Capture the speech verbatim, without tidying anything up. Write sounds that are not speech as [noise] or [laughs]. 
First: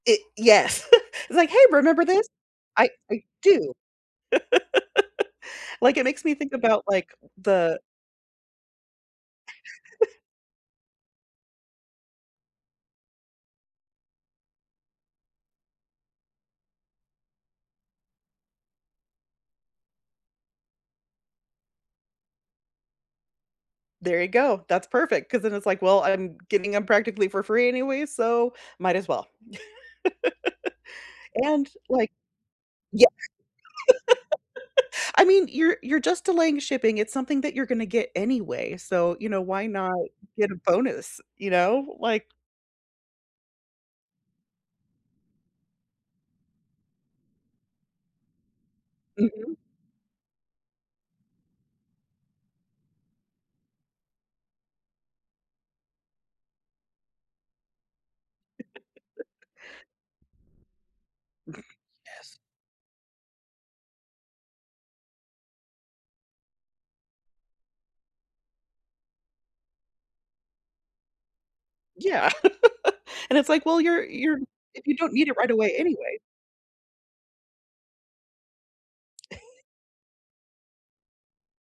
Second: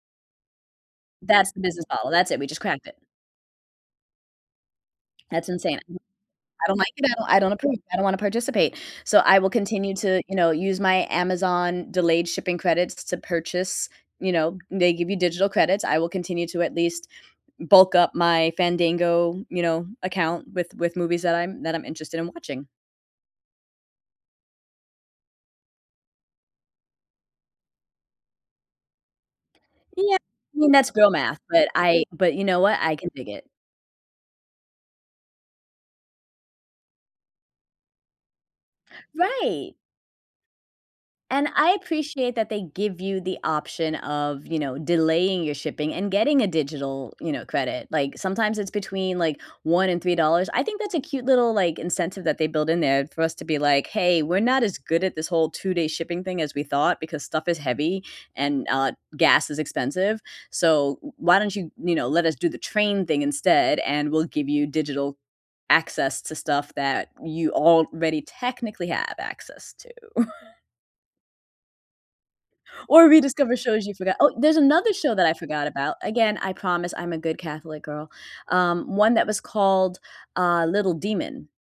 Y yes. [chuckles] It's, like, That's hey, the business remember model. this? That's it, we just cracked I it. I do. That's insane, [laughs] Like, it makes me think I don't about, like like, it, I don't approve, the I don't wanna participate. So, I will continue to, [chuckles] you know, use my Amazon delayed shipping credits to purchase, you know, they give you digital credits. I will continue to at least bulk up my Fandango, you know, account with with movies that I'm that I'm interested in watching. There you go, that's perfect, 'cause then it's, like, well, I'm getting them practically for free anyways, so might as well. Yeah I mean that's girl math, [chuckles] And, but I like but you know what, I yeah. can dig it. [chuckles] I mean, you're you're just delaying shipping, it's something that you're gonna get anyway, so, you know, why Right. not get a bonus, And you I know, like appreciate that they give you the option of, you know, delaying your shipping and getting a digital, you know, credit, like, sometimes it's between, like, Mhm. one and three dollars. I think that's a cute little, like, incentive that they build in there for us to be, like, hey, we're not as good at this whole two day shipping thing as we thought, because stuff is heavy and, uh, [chuckles] gas is expensive, so w why don't you, you know, let us Yes. do the train thing instead, and we'll give you digital access to stuff that you already technically have access to. [chuckles] Yeah, Or [chuckles] and it's, rediscover like, well, shows you you're forgot, oh, you're, there's if another you don't show that need I it right forgot away about, anyway. again, I promise I'm a good Catholic girl, um, one that was [chuckles] called, uh, Little Demon.